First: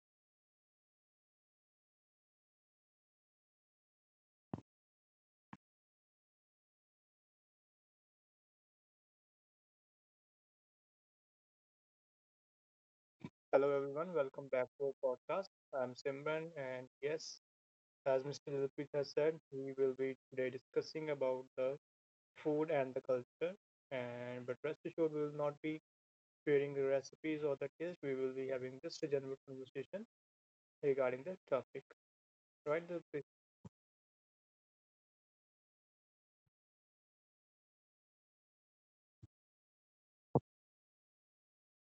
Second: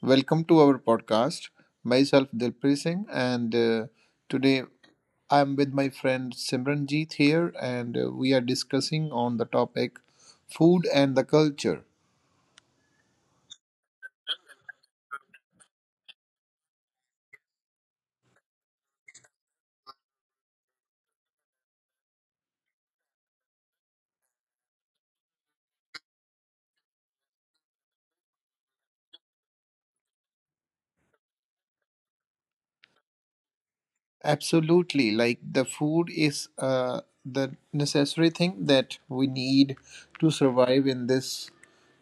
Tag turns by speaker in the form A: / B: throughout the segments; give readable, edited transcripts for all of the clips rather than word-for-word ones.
A: Welcome to our podcast. Myself Dilpreet Singh, and today I'm with my friend Simranjeet here, and we are discussing on the topic food and the culture.
B: Hello, everyone. Welcome back to our podcast. I'm Simran, and yes, as Mr. Dilpit has said, we will be today discussing about the food and the culture. And but rest assured, we will not be sharing the recipes or the taste. We will be having just a general conversation regarding the topic, right? Dilpit?
A: Absolutely. Like the food is the necessary thing that we need to survive in this,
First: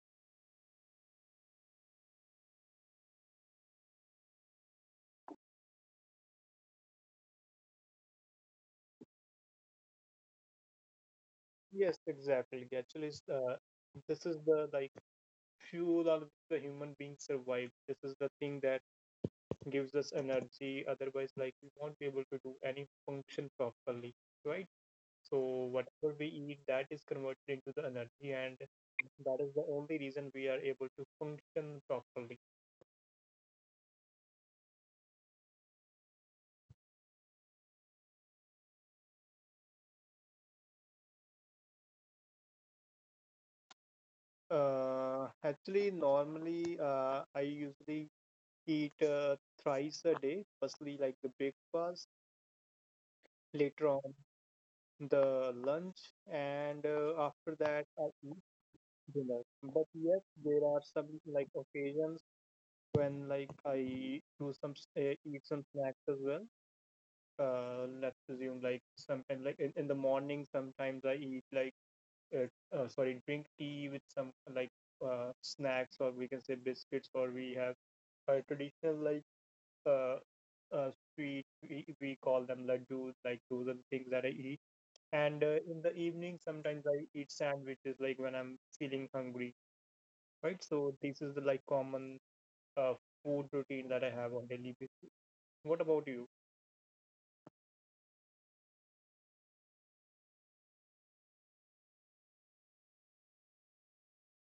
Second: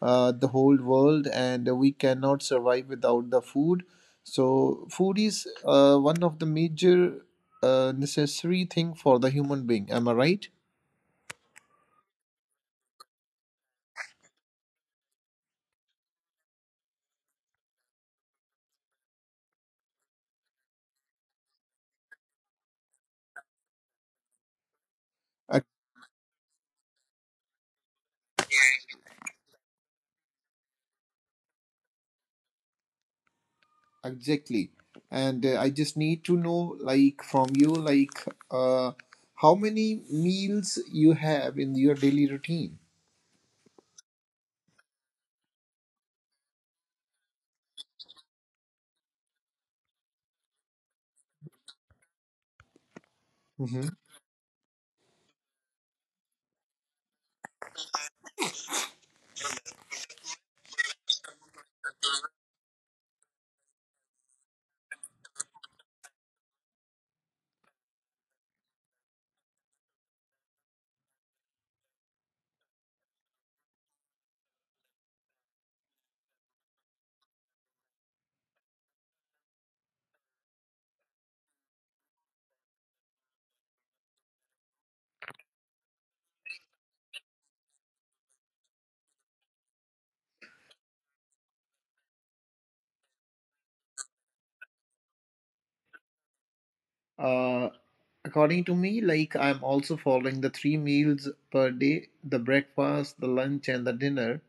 A: uh, the whole world, and we cannot survive without the food. So, food is one of the major necessary thing for the human being. Am I right?
B: Yes, exactly. Actually, this is the like fuel out of the human being survive. This is the thing that gives us energy, otherwise like we won't be able to do any function properly, right? So
A: Ex-
B: whatever we eat, that is converted into the energy, and that is the only reason we are able to function properly.
A: Exactly. And I just need to know, like, from you, like, uh, how many meals you have in your daily routine.
B: Actually, normally I usually eat thrice a day, firstly like the breakfast,
A: Mm-hmm.
B: later on the lunch, and after that I eat dinner. But yes, there are some like occasion when like I do eat some snacks as well. Let's assume like sometime like in the morning sometimes I eat like uh, sorry, drink tea with some like snacks, or we can say biscuits, or we have a traditional like uh, uh, sweet, we call them laddus. Like those are the things that I eat, and in the evening sometimes I eat sandwiches like when I'm feeling hungry, right? So this is the like common uh, food routine that I have on daily basis. What about you?
A: Uh, According to me, like I'm also following the three meals per day, the breakfast, the lunch, and the dinner.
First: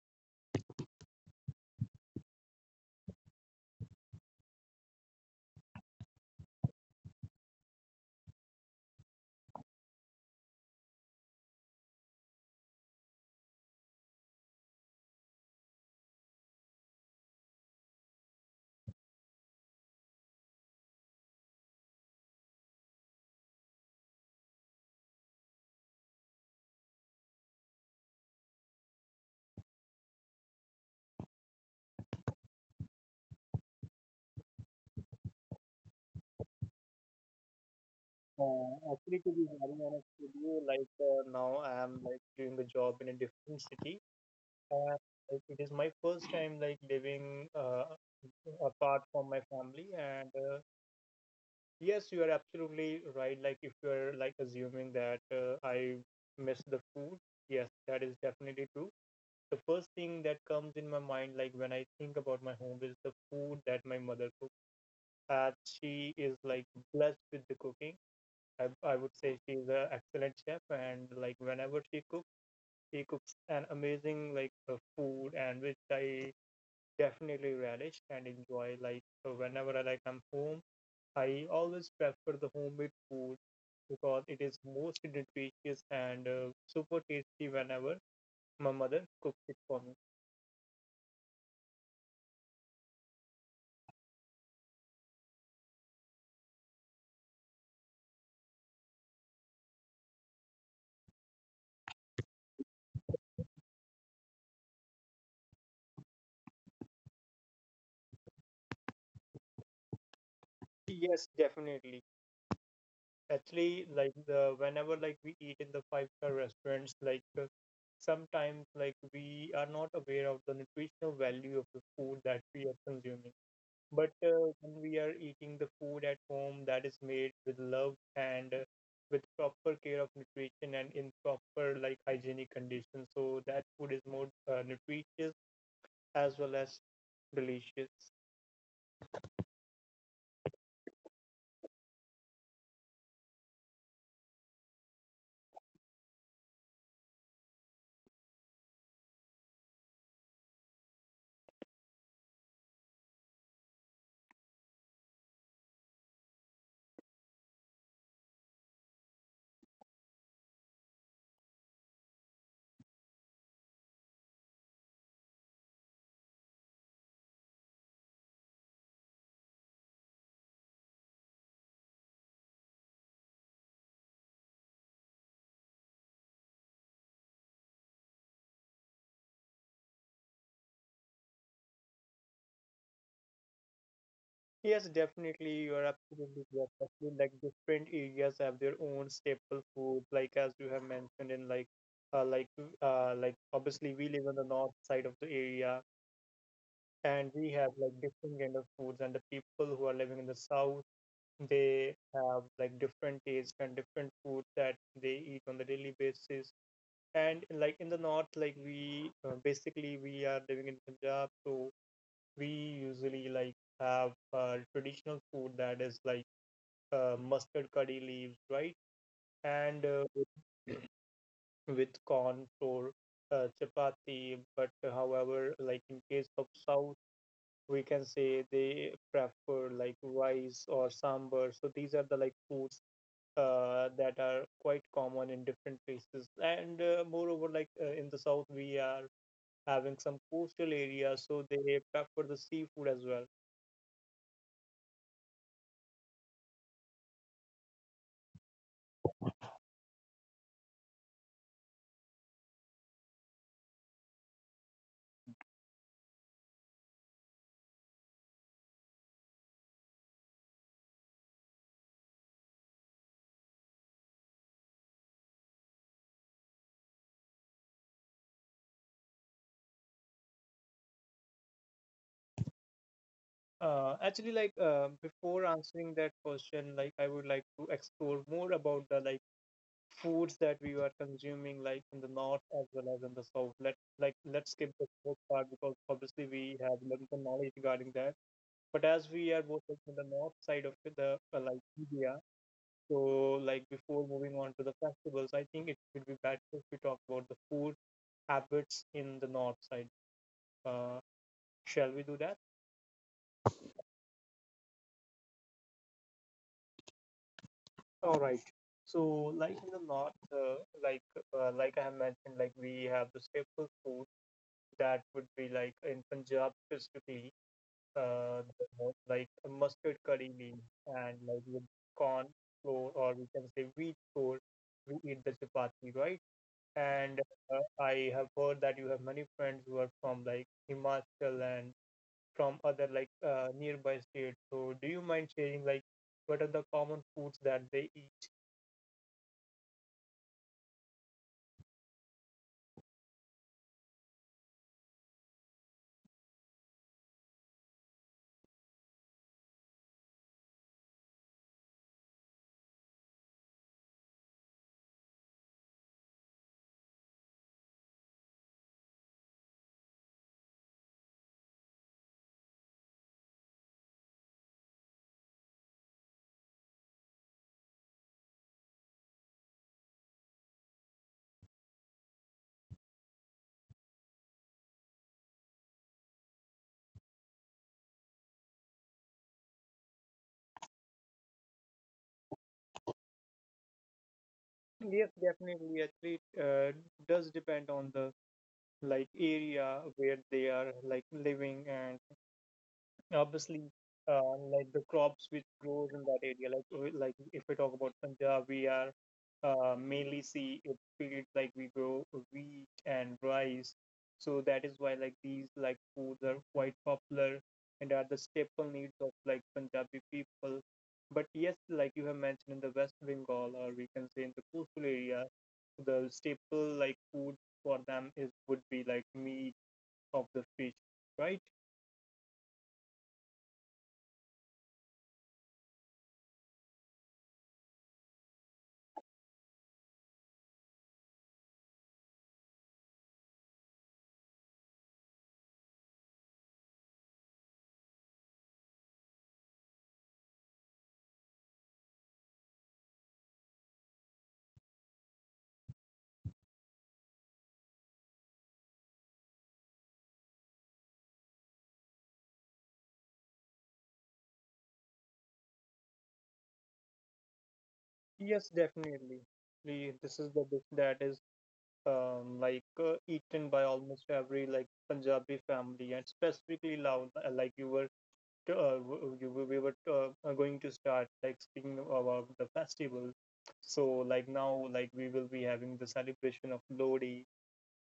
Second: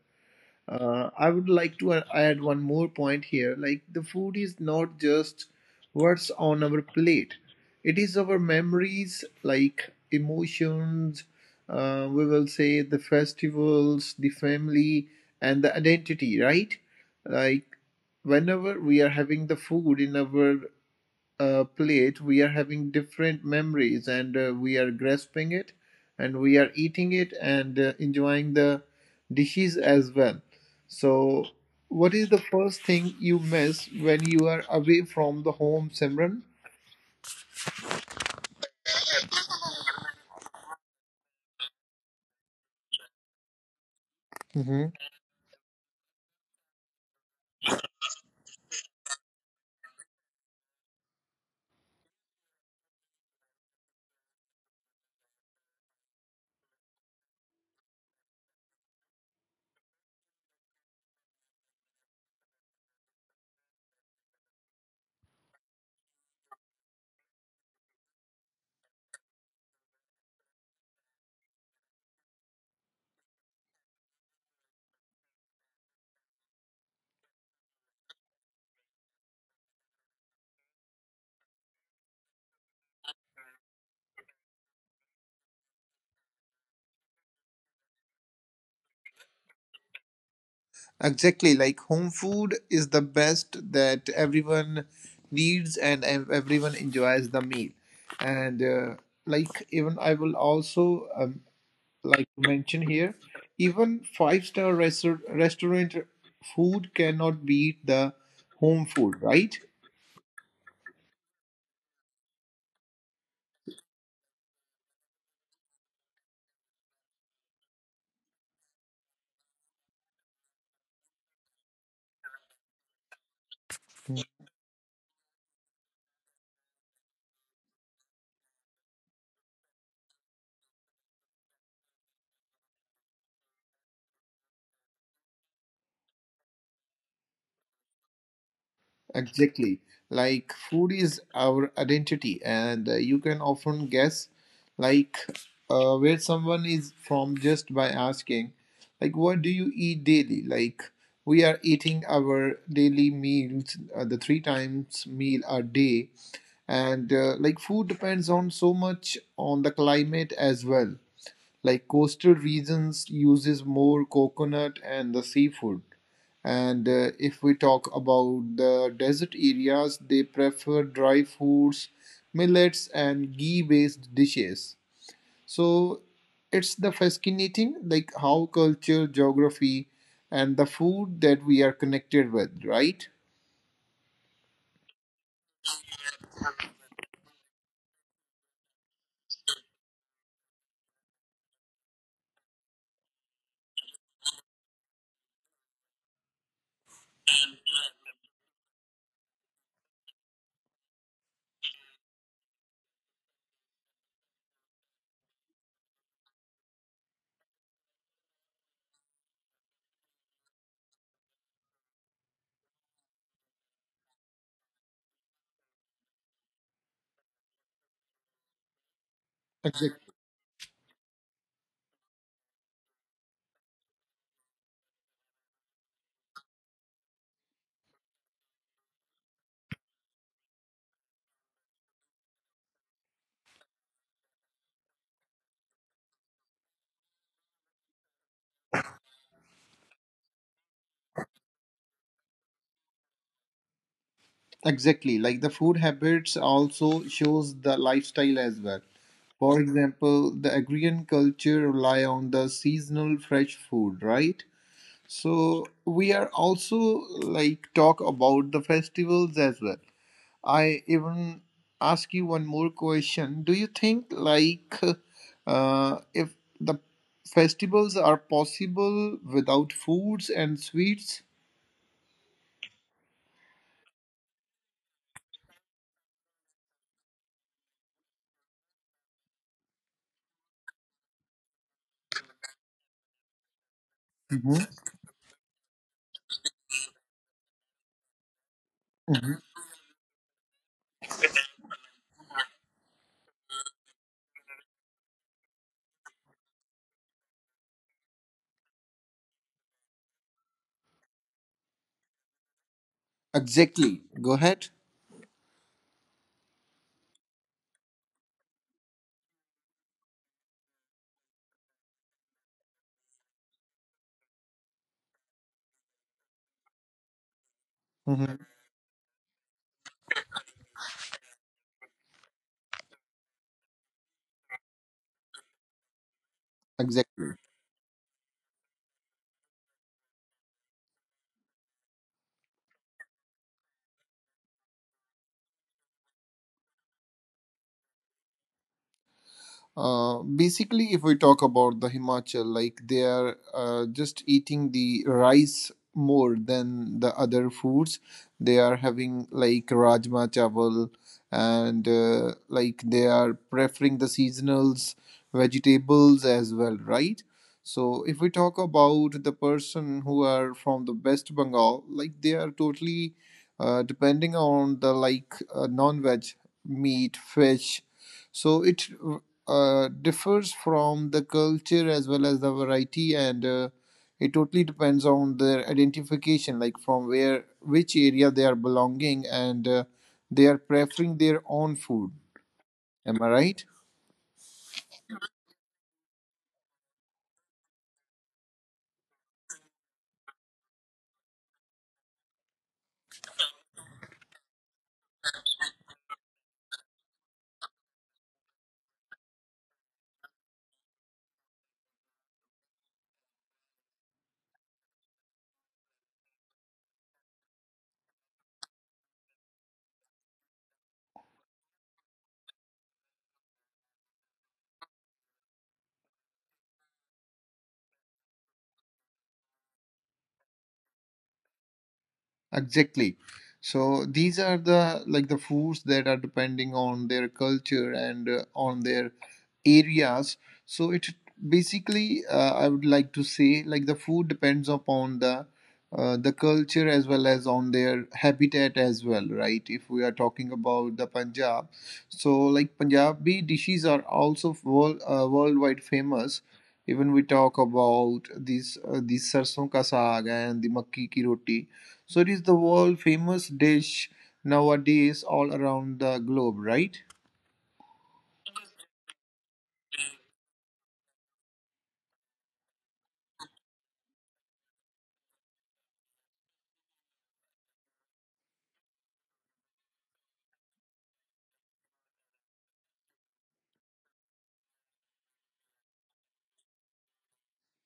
A: I would like to add one more point here. Like the food is not just what's on our plate; it is our memories, like emotions. We will say the festivals, the family, and the identity, right? Like whenever we are having the food in our plate, we are having different memories and we are grasping it and we are eating it and enjoying the dishes as well. So, what is the first thing you miss when you are away from the home, Simran?
B: Actually, to be very honest with you, like now I am like doing a job in a different city.
A: Hmm.
B: Uh, like, it is my first time like living apart from my family, and yes, you are absolutely right. Like if you are like assuming that I miss the food, yes, that is definitely true. The first thing that comes in my mind, like when I think about my home, is the food that my mother cooks. She is like blessed with the cooking. I would say she's an excellent chef, and like whenever she cooks an amazing like food, and which I definitely relish and enjoy. Like whenever I like I'm home, I always prefer the homemade food because it is most nutritious and super tasty whenever my mother cooks it for me.
A: Exactly, like home food is the best that everyone needs and everyone enjoys the meal. And like even I will also like to mention here even five star restaurant food cannot beat the home food, right?
B: Yes, definitely. Actually, like the whenever like we eat in the five-star restaurants, like sometimes like we are not aware of the nutritional value of the food that we are consuming, but when we are eating the food at home that is made with love and with proper care of nutrition and in proper like hygienic conditions, so that food is more nutritious as well as delicious.
A: Exactly, like food is our identity, and you can often guess like where someone is from just by asking like what do you eat daily. Like we are eating our daily meals, the three times meal a day, and like food depends on so much on the climate as well. Like coastal regions uses more coconut and the seafood, and if we talk about the desert areas, they prefer dry foods, millets and ghee based dishes. So it's the fascinating like how culture, geography, and the food that we are connected with, right?
B: Yes, definitely, you're absolutely correct. Actually, like different areas have their own staple food, like as you have mentioned in like, uh, like, like obviously we live on the north side of the area, and we have like different kind of foods, and the people who are living in the south, they have like different taste and different food that they eat on the daily basis. And like in the north, like we basically we are living in Punjab, so we usually like have traditional food that is like mustard curry leaves, right? And
A: Exact-
B: with corn flour, chapati. But however, like in case of South, we can say they prefer like rice or sambar. So these are the like foods that are quite common in different places. And moreover, like in the South, we are having some coastal areas, so they prefer the seafood as well.
A: exactly, like the food habits also shows the lifestyle as well. For example, the agrarian culture rely on the seasonal fresh food, right? So we are also like talk about the festivals as well. I even ask you one more question. Do you think like if the festivals are possible without foods and sweets?
B: Actually, like before answering that question, like I would like to explore more about the like foods that we were consuming like in the north as well as in the south. Let's
A: Mhm.
B: skip the south part because obviously we have little knowledge regarding that, but as we are
A: Mhm.
B: both like in the north side of it, the like India, so like before moving on to the festivals I think it would be better if we talk about the food habits in the north side. uh, Shall we do that?
A: Exactly. Go ahead.
B: All right, so like in the north, like like I have mentioned, like we have the staple food that would be like in Punjab specifically,
A: Mhm.
B: like a mustard curry leaves, and like with corn flour, or we can say wheat flour, we eat the chapati, right? And
A: Exactly.
B: I have heard that you have many friends who are from like Himachal and from other like nearby states. So do you mind sharing like what are the common foods that they eat?
A: Basically, if we talk about the Himachal, like they are just eating the rice more than the other foods. They are having like rajma chawal, and like they are preferring the seasonals vegetables as well, right? So if we talk about the person who are from the West Bengal, like they are totally depending on the like non-veg meat, fish. So it differs from the culture as well as the variety, and it totally depends on their identification, like from where, which area they are belonging, and they are preferring their own food. Am I right?
B: Yes, definitely. Actually, it does depend on the like area where they are like living, and obviously like the crops which grows in that area. Like like if we talk about Punjab, we are mainly see it fields, like we grow wheat and rice, so that is why like these like foods are quite popular and are the staple needs of like Punjabi people. But yes, like you have mentioned, in the West Bengal, or we can say in the coastal area, the staple like food for them is would be like meat of the fish, right?
A: Exactly. So these are the like the foods that are depending on their culture and on their areas. So it basically I would like to say like the food depends upon the culture as well as on their habitat as well, right? If we are talking about the Punjab, so like Punjabi dishes are also world, worldwide famous. Even we talk about these sarson ka saag and the makki ki roti. So it is the world famous dish nowadays all around the globe, right?
B: Yes, definitely. This is the dish that is eaten by almost every like Punjabi family, and specifically loud, like you were t- w- you, were- we were going to start like speaking about the festival. So like now, like we will be having the celebration of Lodi,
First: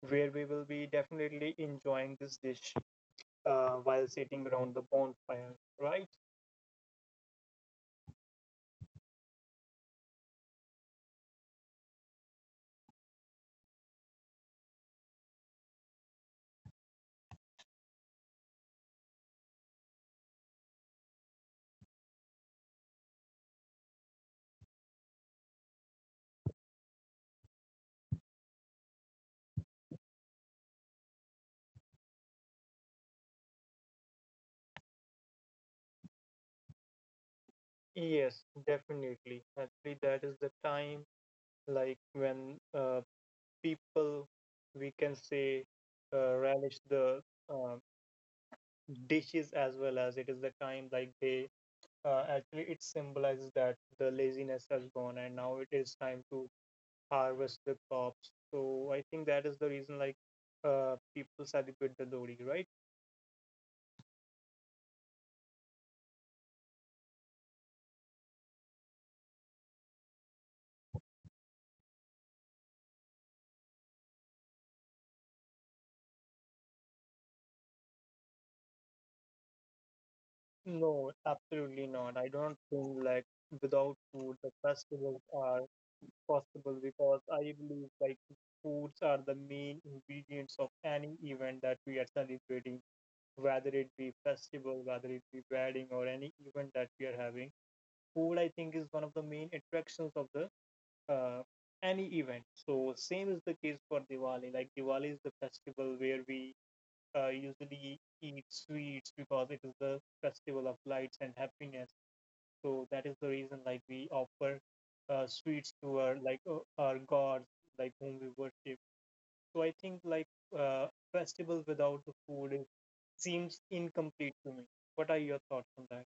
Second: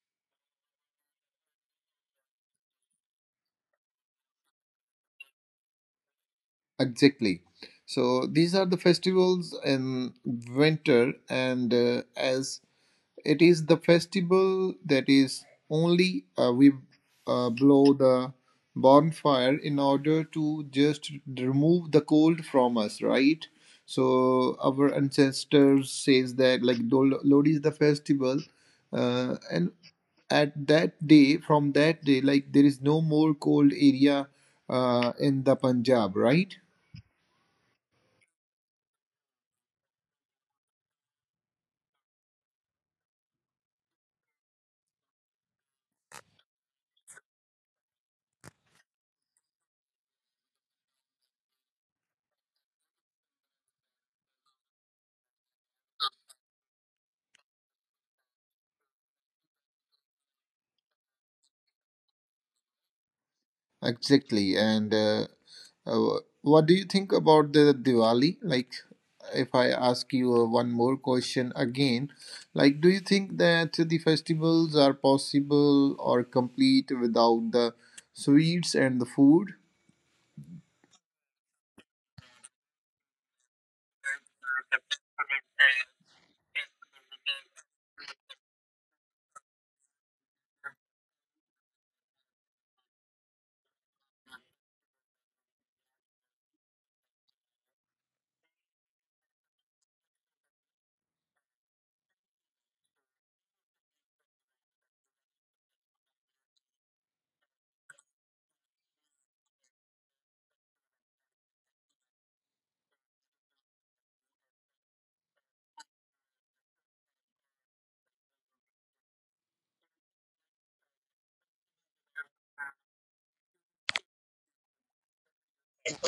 B: where we will be definitely enjoying this dish while sitting around the bonfire, right?
A: Exactly. So these are the festivals in winter, and as it is the festival that is only we blow the bonfire in order to just remove the cold from us, right? So our ancestors says that like Lodi is the festival, and at that day, from that day, like there is no more cold area in the Punjab, right?
B: Yes, definitely. Actually, that is the time like when people, we can say, relish the uh, dishes, as well as it is the time like they actually, it symbolizes that the laziness has gone and now it is time to harvest the crops. So I think that is the reason like people celebrate the Lodi, right?
A: Exactly, and uh, what do you think about the Diwali? Like, if I ask you one more question again, like, do you think that the festivals are possible or complete without the sweets and the food?
B: No, absolutely not. I don't think like without food the festivals are possible, because I believe like foods are the main ingredients of any event that we are celebrating, whether it be festival, whether it be wedding, or any event that we are having. Food, I think, is one of the main attractions of the uh, any event. So same is the case for Diwali. Like Diwali is the festival where we usually eat sweets because it is the festival of lights and happiness. So that is the reason like we offer sweets to our like our gods, like whom we worship. So I think like uh, festival without the food seems incomplete to me. What are your thoughts on that?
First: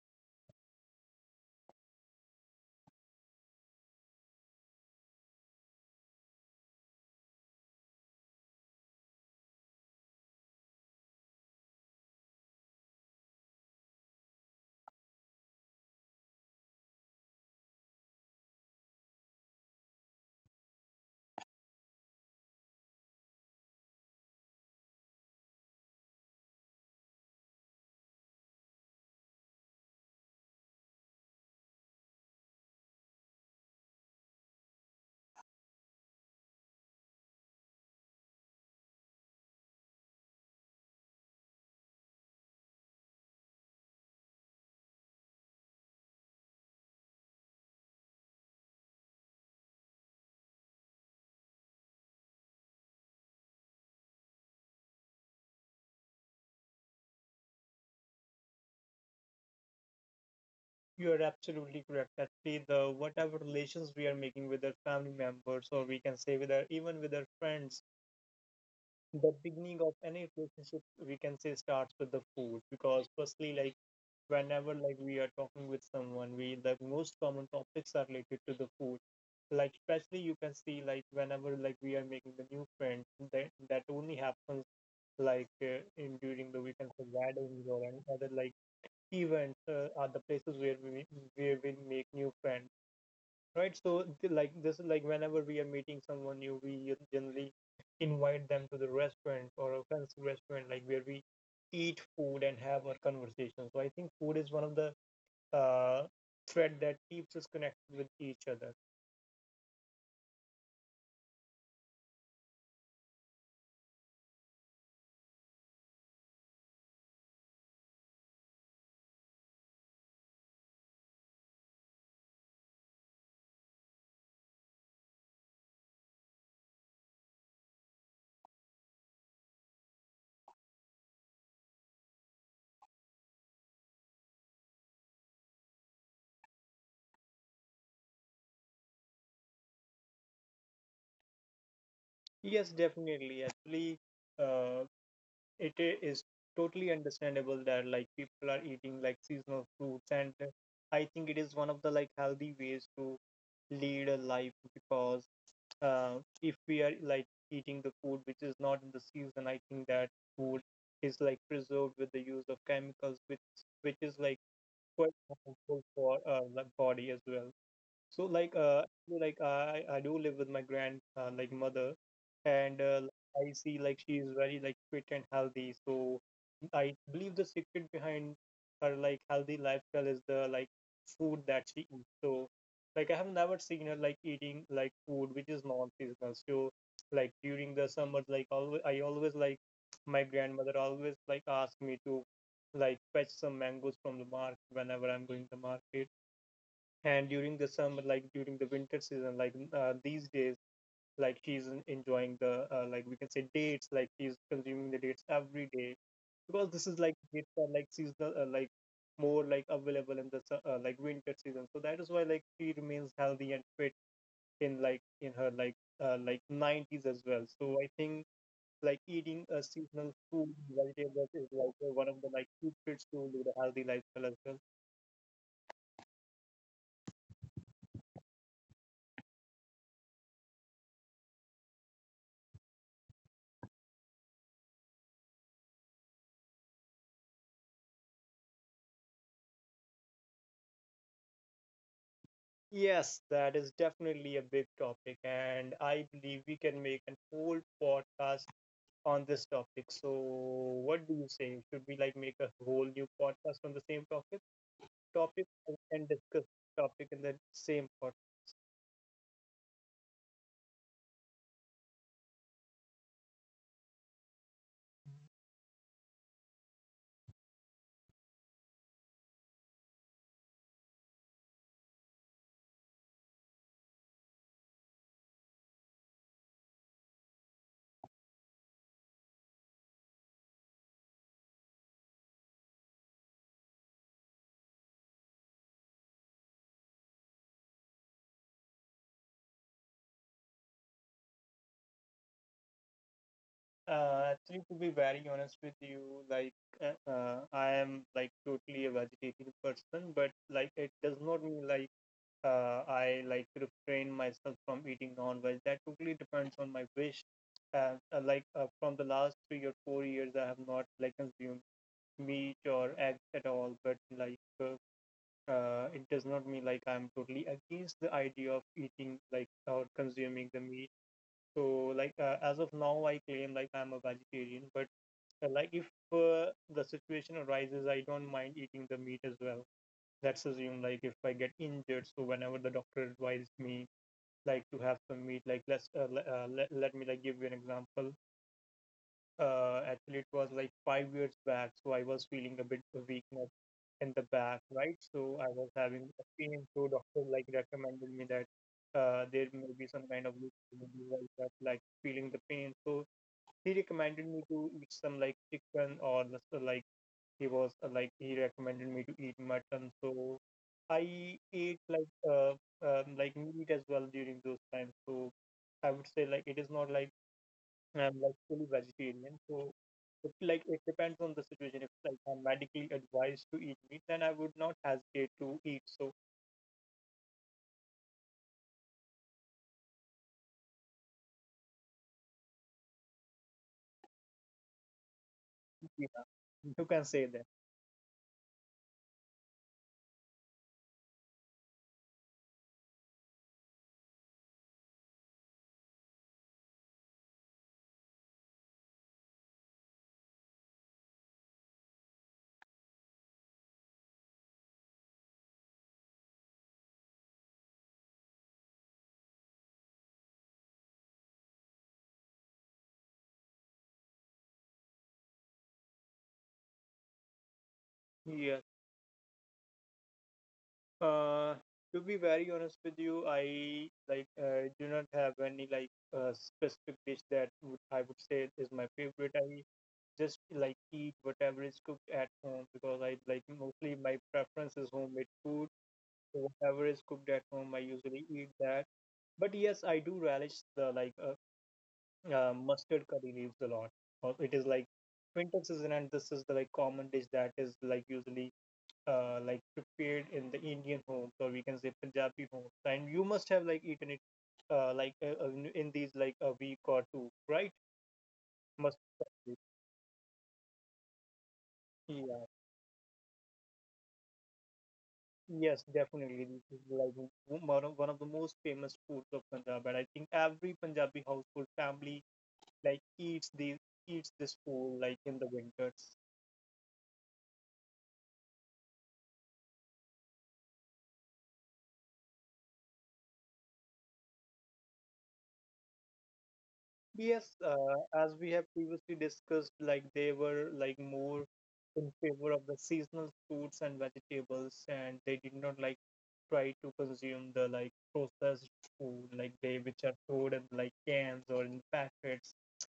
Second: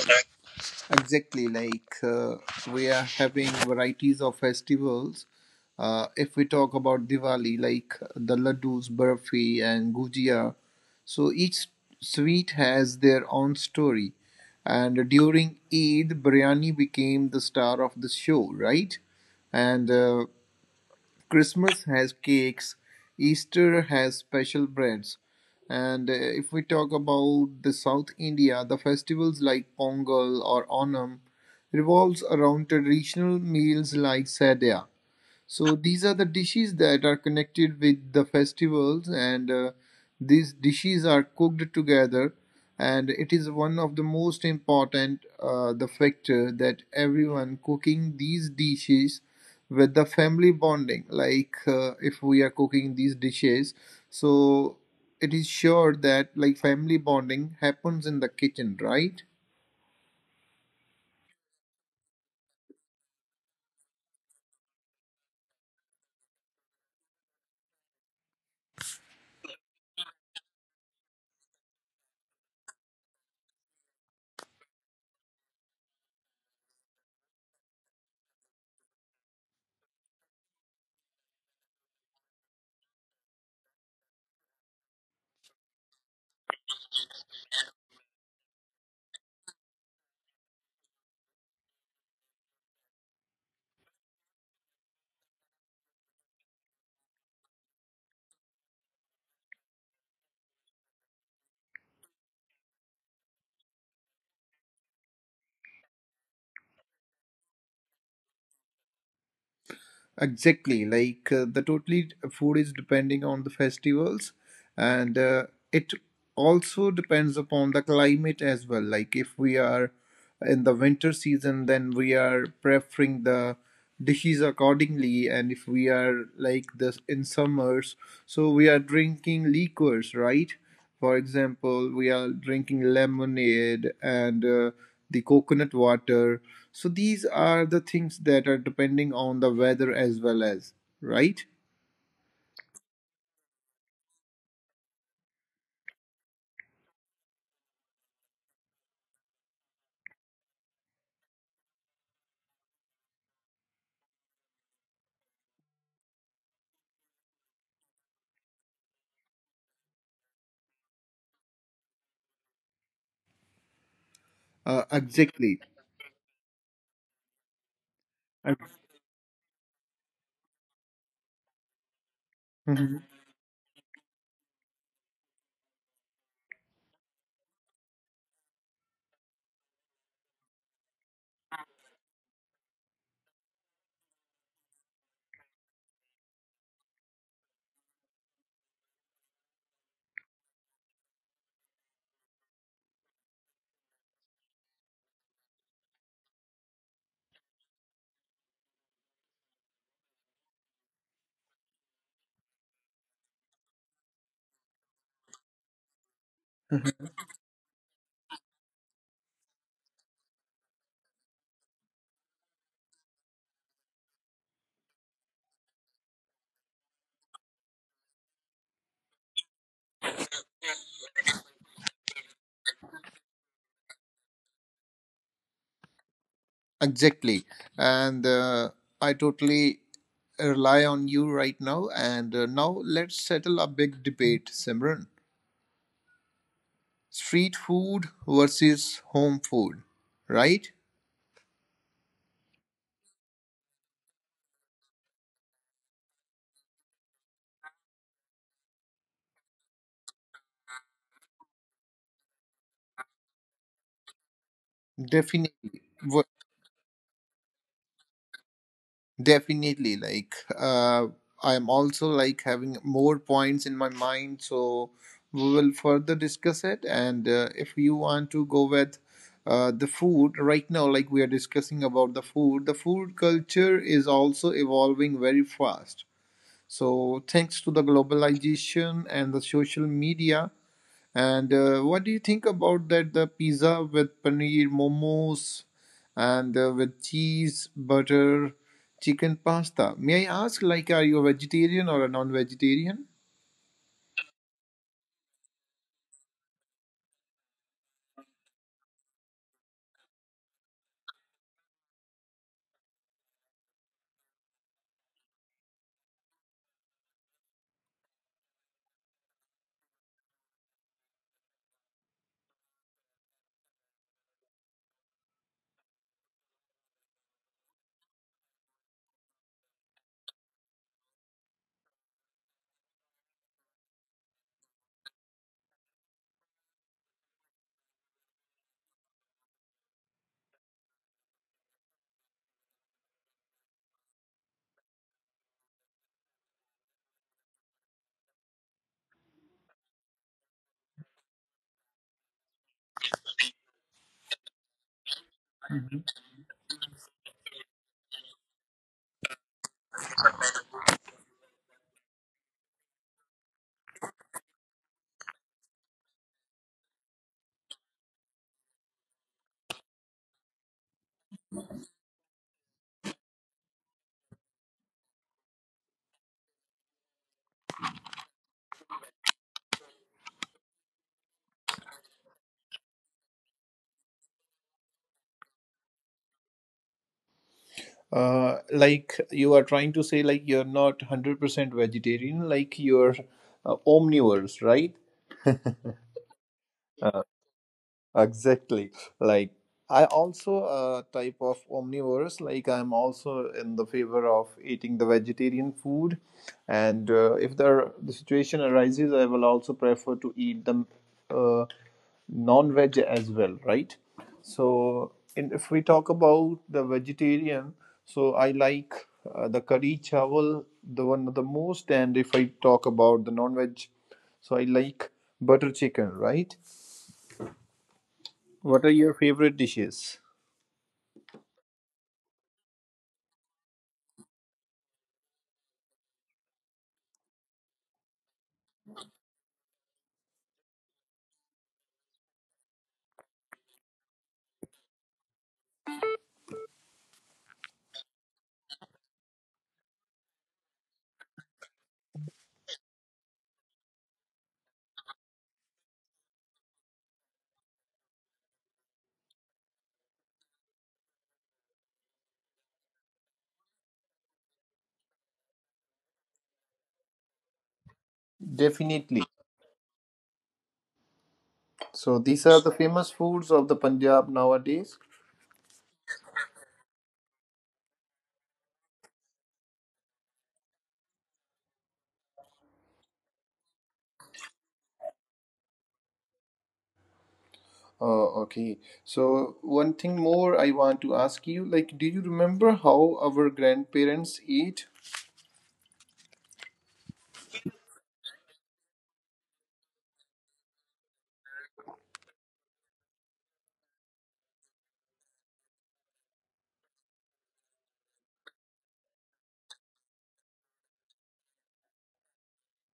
A: Exactly, like we are having varieties of festivals. If we talk about Diwali, like the laddus, burfi, and gujia, so each sweet has their own story. And during Eid, biryani became the star of the show, right? And Christmas has cakes, Easter has special breads. And if we talk about the South India, the festivals like Pongal or Onam revolves around traditional meals like sadhya. So these are the dishes that are connected with the festivals, and these dishes are cooked together, and it is one of the most important the factor that everyone cooking these dishes with the family bonding. Like if we are cooking these dishes, so it is sure that like family bonding happens in the kitchen, right?
B: You are absolutely correct. Actually, the whatever relations we are making with our family members, or we can say with our even with our friends, the beginning of any relationship, we can say, starts with the food, because firstly, like whenever like we are talking with someone, we the most common topics are related to the food. Like especially you can see like whenever like we are making the new friends, that only happens like in during the weekend, for weddings or any other like events, are the places where we make new friends, right? So like this, like whenever we are meeting someone new, we generally invite them to the restaurant or a fancy restaurant, like where we eat food and have our conversation. So I think food is one of the uh thread that keeps us connected with each other.
A: Exactly, like the totally food is depending on the festivals, and it also depends upon the climate as well. Like if we are in the winter season, then we are preferring the dishes accordingly, and if we are like this in summers, so we are drinking liquors, right? For example, we are drinking lemonade and the coconut water. So these are the things that are depending on the weather as well as, right?
B: Yes, definitely. Actually, uh is totally understandable that like people are eating like seasonal fruits, and I think it is one of the like healthy ways to lead a life, because if we are like eating the food which is not in the season, I think that food is like preserved with the use of chemicals, which is like quite
A: Exactly.
B: harmful for the body as well. So like
A: And-
B: uh like uh, I do live with my grand like mother, and
A: Mhm.
B: I see like she is very like fit and healthy. So I believe the secret behind her like healthy lifestyle is the like food that she eats. So like I have never seen her like eating like food which is non-seasonal. So like during the summer, like always I always my grandmother always asked me to fetch some mangoes from the market whenever I'm going to market. And during the winter season, these days, she's enjoying the we can say dates. She's consuming the dates every day because this is
A: Mhm.
B: like dates are seasonal, more available in the winter season. So that is why she remains healthy and fit in her 90s as well. So I think eating a seasonal food vegetables is one of the secrets to live a healthy lifestyle as well.
A: Exactly. And I totally rely on you right now. And now let's settle a big debate, Simran. Street food versus home food, right?
B: Yes, that is definitely a big topic, and I believe we can make an whole podcast on this topic. So, what do you say? Should we make a whole new podcast on the same topic, topic,
A: Definitely.
B: and and discuss topic in the same podcast?
A: Definitely, like I'm also like having more points in my mind, so we will further discuss it. And if you want to go with the food right now, like we are discussing about the food culture is also evolving very fast. So thanks to the globalization and the social media, and what do you think about that? The pizza with paneer, momos, and with cheese, butter, chicken pasta. May I ask, like, are you a vegetarian or a non-vegetarian?
B: Actually, to be very honest with you, I am totally a vegetarian person, but it does not mean I refrain myself from eating non-veg. That totally depends on my wish. From the last 3 or 4 years, I have not consumed meat or eggs at all. But it does not mean I'm totally against the idea of eating or consuming the meat. So as of now, I claim I'm a vegetarian. But if the situation arises, I don't mind eating the meat as well. That's assumed if I get injured, so whenever the doctor advises me to have some meat. Let me give you an example. Actually, it was like 5 years back, so I was feeling a bit of weakness in the back, right? So I was having a pain, so doctor recommended me that there may be some kind of loophole like that like feeling the pain. So he recommended me to eat some chicken or just, he was he recommended me to eat mutton. So I ate meat as well during those times. So I would say it is not I'm fully vegetarian. So it depends on the situation. If I'm medically advised to eat meat, then I would not hesitate to eat. So
A: Like you are trying to say, like you're not 100% vegetarian, like you're omnivores, right?
B: yeah, you can say that.
A: Exactly. Like I also a type of omnivorous. Like I'm also in the favor of eating the vegetarian food, and if there the situation arises, I will also prefer to eat the uh, non-veg as well, right? So, and if we talk about the vegetarian, so I like the curry chawal, the one of the most. And if I talk about the non-veg, so I like butter chicken, right?
B: Yeah.
A: What are your favorite dishes?
B: uh to be very honest with you, I do not have any specific dish that I would say is my favorite. I just eat whatever is cooked at home because I mostly my preference is homemade food. So whatever is cooked at home, I usually eat that. But yes, I do relish the mustard curry leaves a lot. It is winter season, and this is the common dish that is usually prepared in the Indian homes, or we can say Punjabi homes. And you must have eaten it in these a week or two, right? Mustard
A: Definitely.
B: curry.
A: So
B: Yeah.
A: these are the famous foods of the Punjab nowadays.
B: Yes, definitely. This is one of the most famous foods of Punjab, and I think every Punjabi household family like eats these eats this food in the winters.
A: Oh, okay. So one thing more I want to ask you, like, do you remember how our grandparents ate?
B: Yes, as we have previously discussed, they were more in favor of the seasonal fruits and vegetables, and they did not try to consume the processed food. Like they Which are sold in cans or in packets.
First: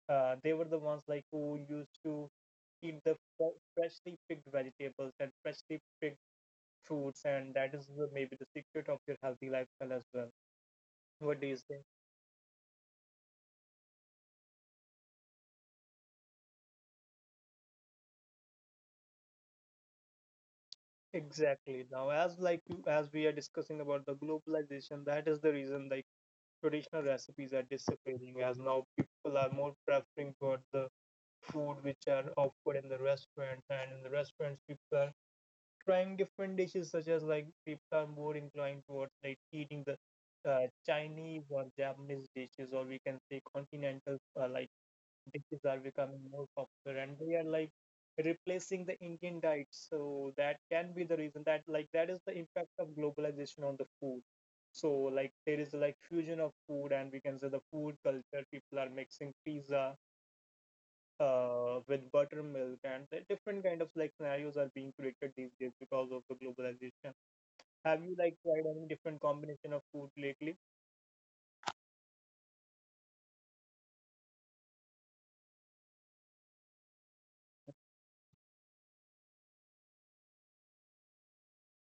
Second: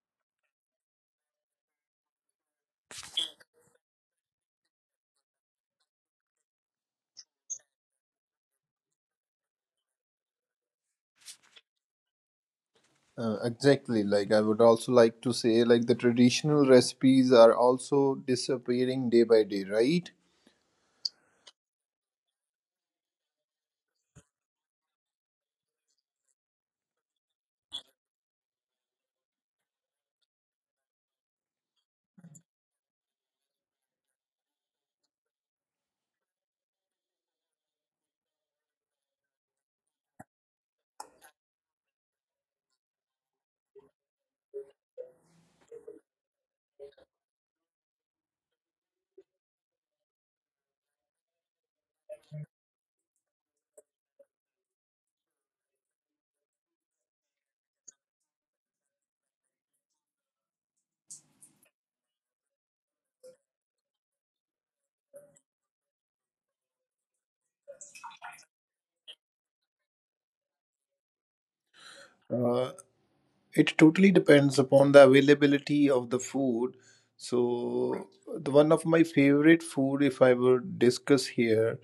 B: They were the ones who used to eat the freshly picked vegetables and freshly picked fruits, and that is maybe the secret of your healthy lifestyle as well. What do you say?
A: Exactly. Like, I would also like to say, like, the traditional recipes are also disappearing day by day, right?
B: Exactly. Now, as we are discussing about the globalization, that is the reason traditional recipes are disappearing, as now people are more preferring towards the food which are offered in the restaurants. And in the restaurants, people are trying different dishes, such as people are more inclined towards eating the Chinese or Japanese dishes, or we can say continental dishes are becoming more popular, and they are replacing the Indian diet. So that can be the reason that is the impact of globalization on the food. So there is fusion of food, and we can say the food culture. People are mixing pizza with buttermilk, and the different kind of scenarios are being created these days because of the globalization. Have you tried any different combination of food lately?
A: Uh, it totally depends upon the availability of the food. So, the one of my favorite food, if I would discuss here,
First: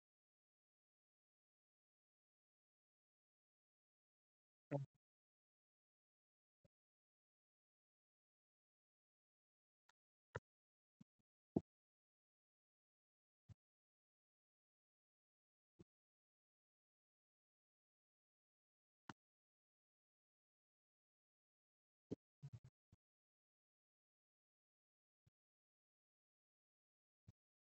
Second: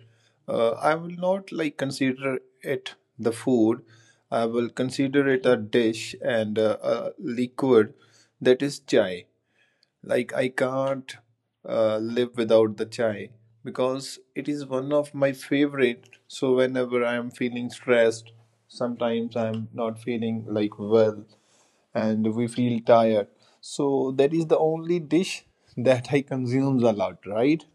A: I will not like consider it the food. I will consider it a dish and a liquid that is chai. Like, I can't live without the chai because it is one of my favorite. So, whenever I am feeling stressed, sometimes I'm not feeling like well and we feel tired. So, that is the only dish that I consumes a lot, right?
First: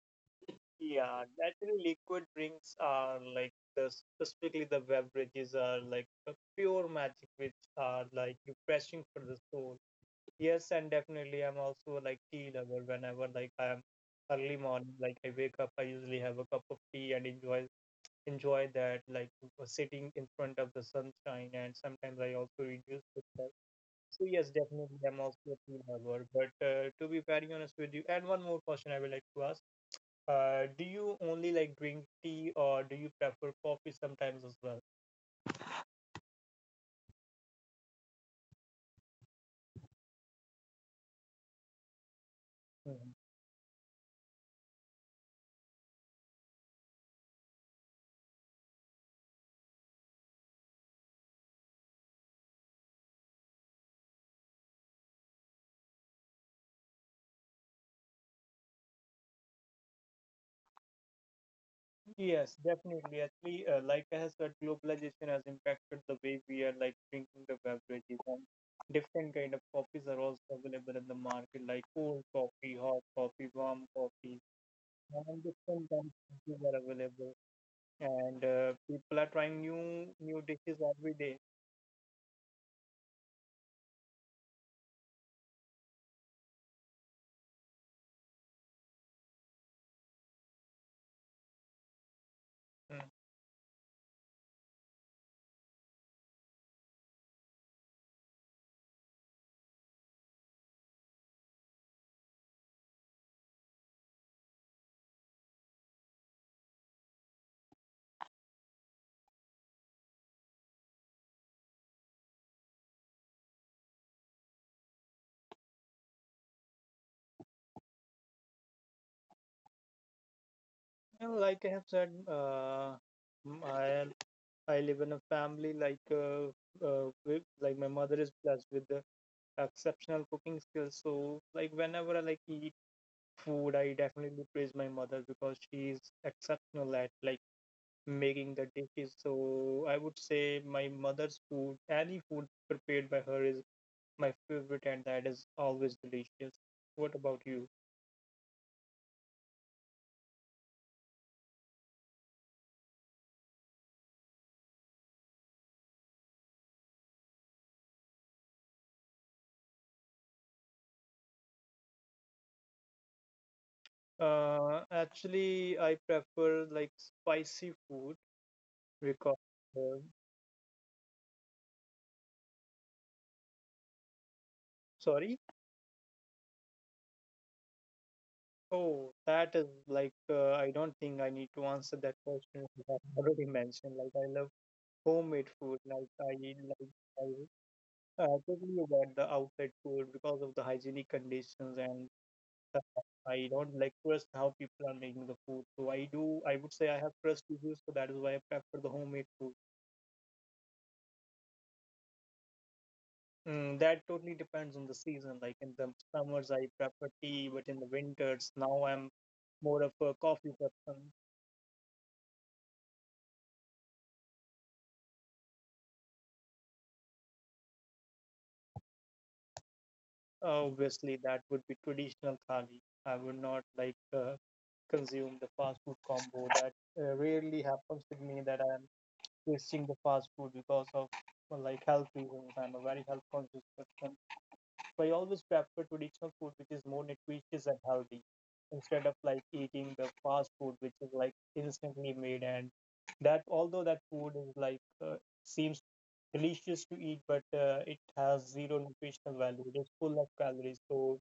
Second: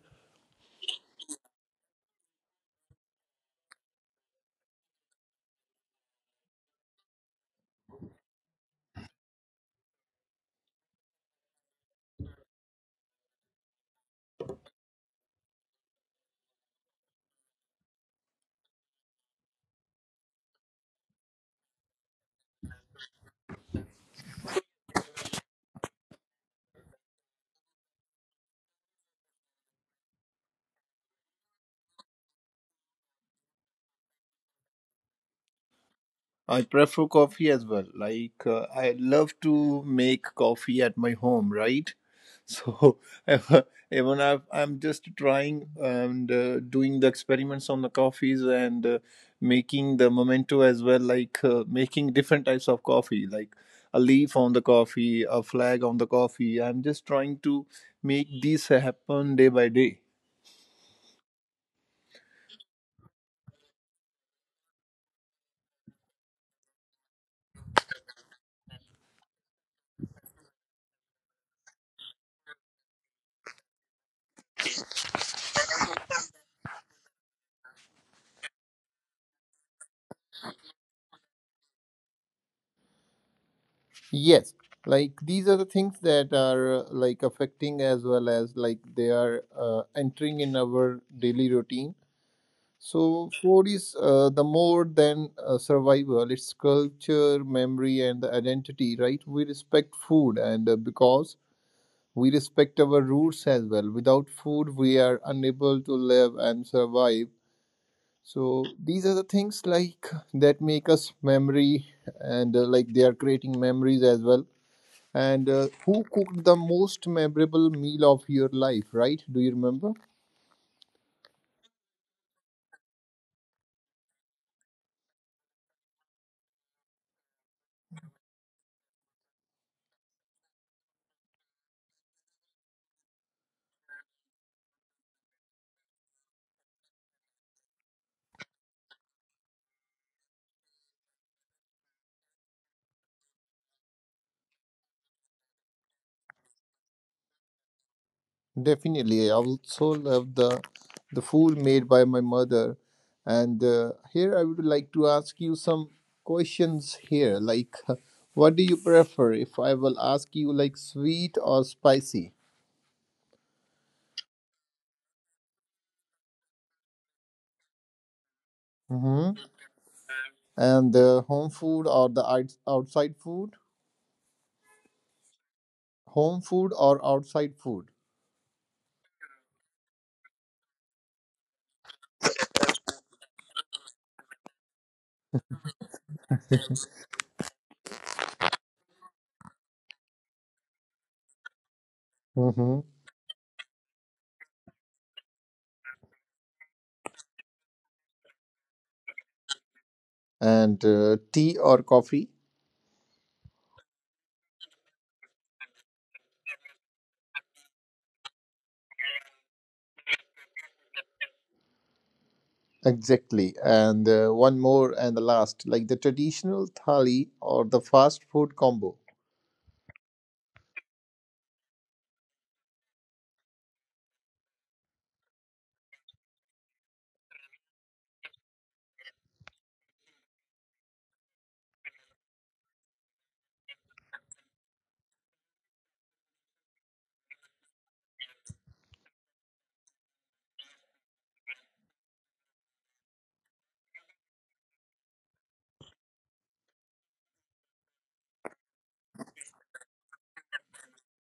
B: Yeah, naturally liquid drinks are like the specifically the beverages are a pure magic, which are refreshing for the soul. Yes, and definitely I'm also tea lover. Whenever I'm early morning, I wake up, I usually have a cup of tea and enjoy that, sitting in front of the sunshine, and sometimes I also reduce the stress. So yes, definitely, I'm also a tea lover. But to be very honest with you, and one more question I would like to ask: Do you only drink tea, or do you prefer coffee sometimes as well?
A: I prefer coffee as well. Like, I love to make coffee at my home, right? So,
B: Mhm.
A: ev- even I'm just trying and doing the experiments on the coffees and making the memento as well, like making different types of coffee, like a leaf on the coffee, a flag on the coffee. I'm just trying to make this happen day by day.
B: Yes, definitely. Actually, I said, globalization has impacted the way we are drinking the beverages, and different kind of coffees are also available in the market, like cold coffee, hot coffee, warm coffee, and different kinds of dishes are available. And people are trying new new dishes every day.
A: Yes, like these are the things that are like affecting as well as like they are entering in our daily routine.
B: Mm.
A: So food is the more than survival; it's culture, memory, and the identity. Right? We respect food, and because we respect our roots as well. Without food, we are unable to live and survive. So these are the things like that make us memory, and like they are creating memories as well, and who cooked the most memorable meal of your life, right? Do you remember?
B: And I have said m- I, I live in a family like with, like my mother is blessed with the exceptional cooking skills. So whenever I eat food, I definitely praise my mother because she is exceptional at making the dishes. So I would say my mother's food, any food prepared by her, is my favorite, and that is always delicious. What about you?
A: Definitely. I also love the food made by my mother. And here I would like to ask you some questions here. Like, what do you prefer if I will ask you like sweet or spicy?
B: Actually, I prefer spicy food because,
A: Mm-hmm.
B: uh,
A: And home food or the outside food?
B: sorry,
A: Home food or outside food?
B: oh, that is I don't think I need to answer that question. I already mentioned I love homemade food. Like I Totally about the outside food because of the hygienic conditions and the
A: Mm-hmm.
B: I don't trust how people are making the food. So I would say I have trust issues, so that is why I prefer the homemade food.
A: And tea or coffee?
B: Mm, that totally depends on the season. Like in the summers, I prefer tea, but in the winters, now I'm more of a coffee person.
A: Exactly. And one more and the last, like the traditional thali or the fast food combo.
B: Obviously, that would be traditional thali. I would not consume the fast food combo. That rarely happens with me, that I'm wasting the fast food because of health reasons. I'm a very health conscious person. So I always prefer traditional food, which is more nutritious and healthy, instead of eating the fast food, which is instantly made. And although that food is like seems delicious to eat, but it has zero nutritional value. It is full of calories. So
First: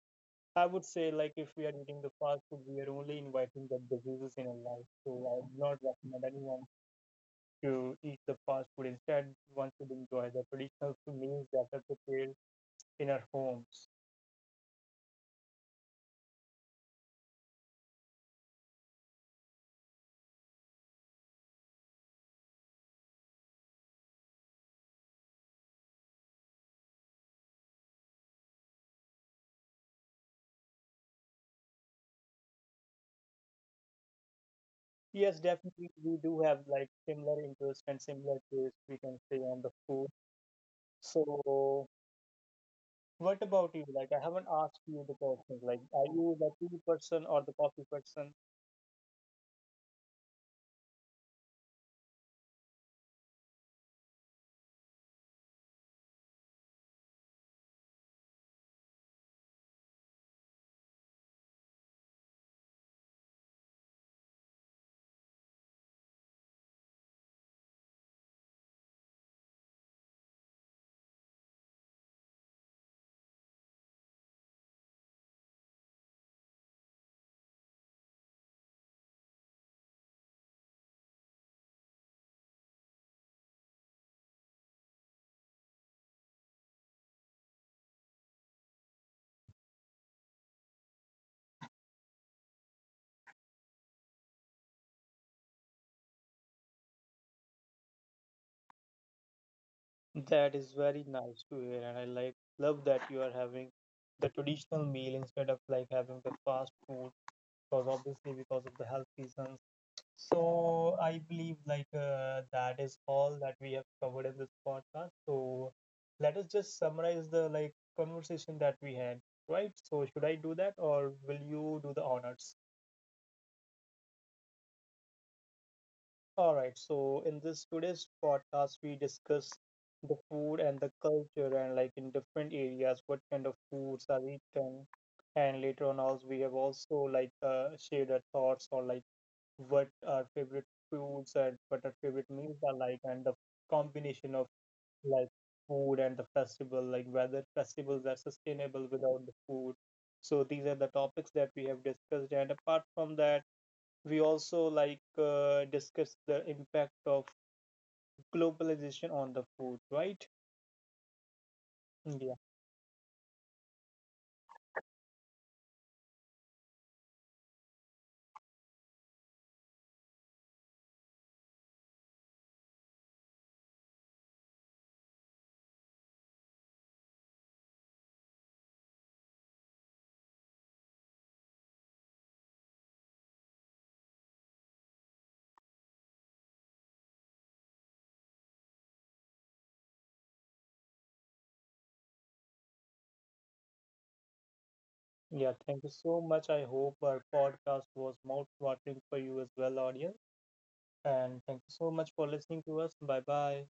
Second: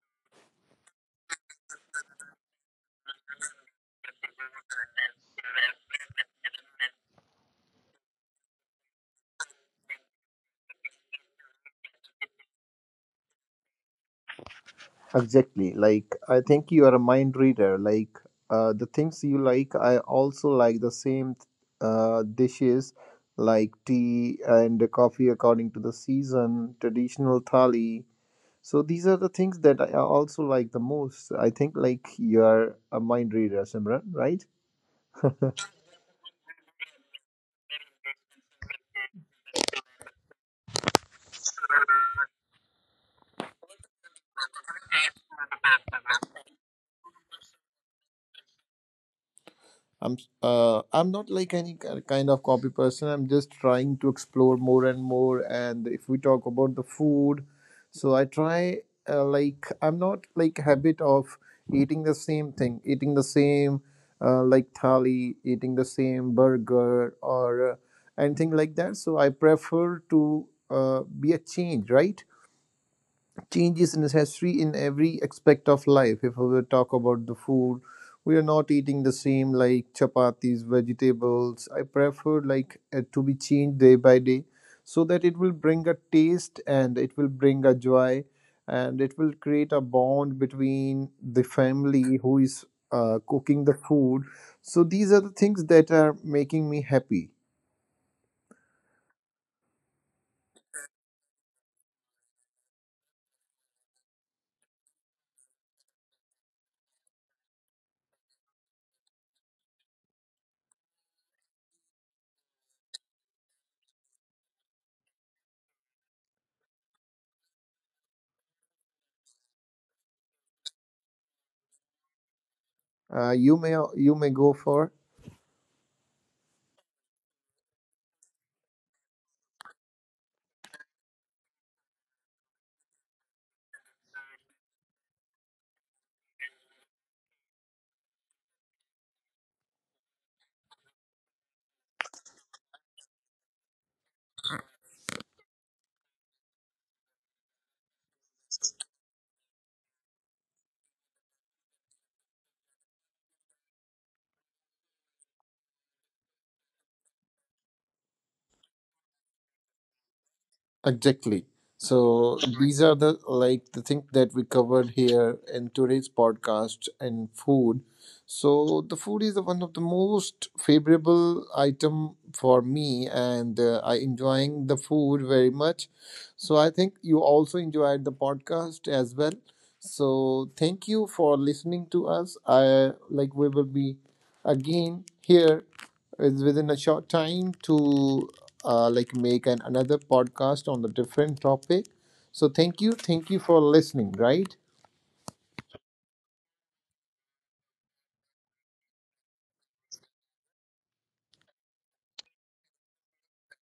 B: I would say, like, if we are eating the fast food, we are only inviting the diseases in our life. So I would not recommend anyone to eat the fast food. Instead, one should enjoy the traditional food meals that are prepared in our homes.
A: Exactly. Like, I think you are a mind reader. Like, the things you like, I also like the same dishes like tea and coffee according to the season, traditional thali. So these are the things that I also like the most. I think, like, you are a mind reader, Simran, right?
B: Yes, definitely. We do have similar interests and similar taste, we can say, on the food. So, what about you? Like, I haven't asked you the question. Like, are you the tea person or the coffee person?
A: I'm I'm not like any kind of copy person. I'm just trying to explore more and more. And if we talk about the food, so I try like I'm not like habit of eating the same thing, eating the same like thali, eating the same burger or anything like that. So I prefer to be a change, right? Change is necessary in every aspect of life. If we talk about the food, we are not eating the same like chapatis, vegetables. I prefer like it to be changed day by day so that it will bring a taste and it will bring a joy and it will create a bond between the family who is cooking the food. So these are the things that are making me happy.
B: That is very nice to hear, and I love that you are having the traditional meal instead of having the fast food, because obviously because of the health reasons. So I believe that is all that we have covered in this podcast. So let us just summarize the conversation that we had, right? So should I do that, or will you do the honors?
A: You may go for.
B: All right. So in this today's podcast, we discuss the food and the culture, and in different areas, what kind of foods are eaten. And later on, also we have also shared our thoughts or what our favorite foods and what our favorite meals are like, and the combination of like food and the festival, like whether festivals are sustainable without the food. So these are the topics that we have discussed. And apart from that, we also discuss the impact of globalization on the food, right?
A: Exactly.
B: Yeah.
A: So these are the like the thing that we covered here in today's podcast and food. So the food is the one of the most favorable item for me, and I enjoying the food very much. So I think you also enjoyed the podcast as well. So thank you for listening to us. I like we will be again here is within a short time to like make an another podcast on the different topic. So thank you for listening. Right.
B: Yeah, thank you so much. I hope our podcast was mouth watering for you as well, audience. And thank you so much for listening to us. Bye bye.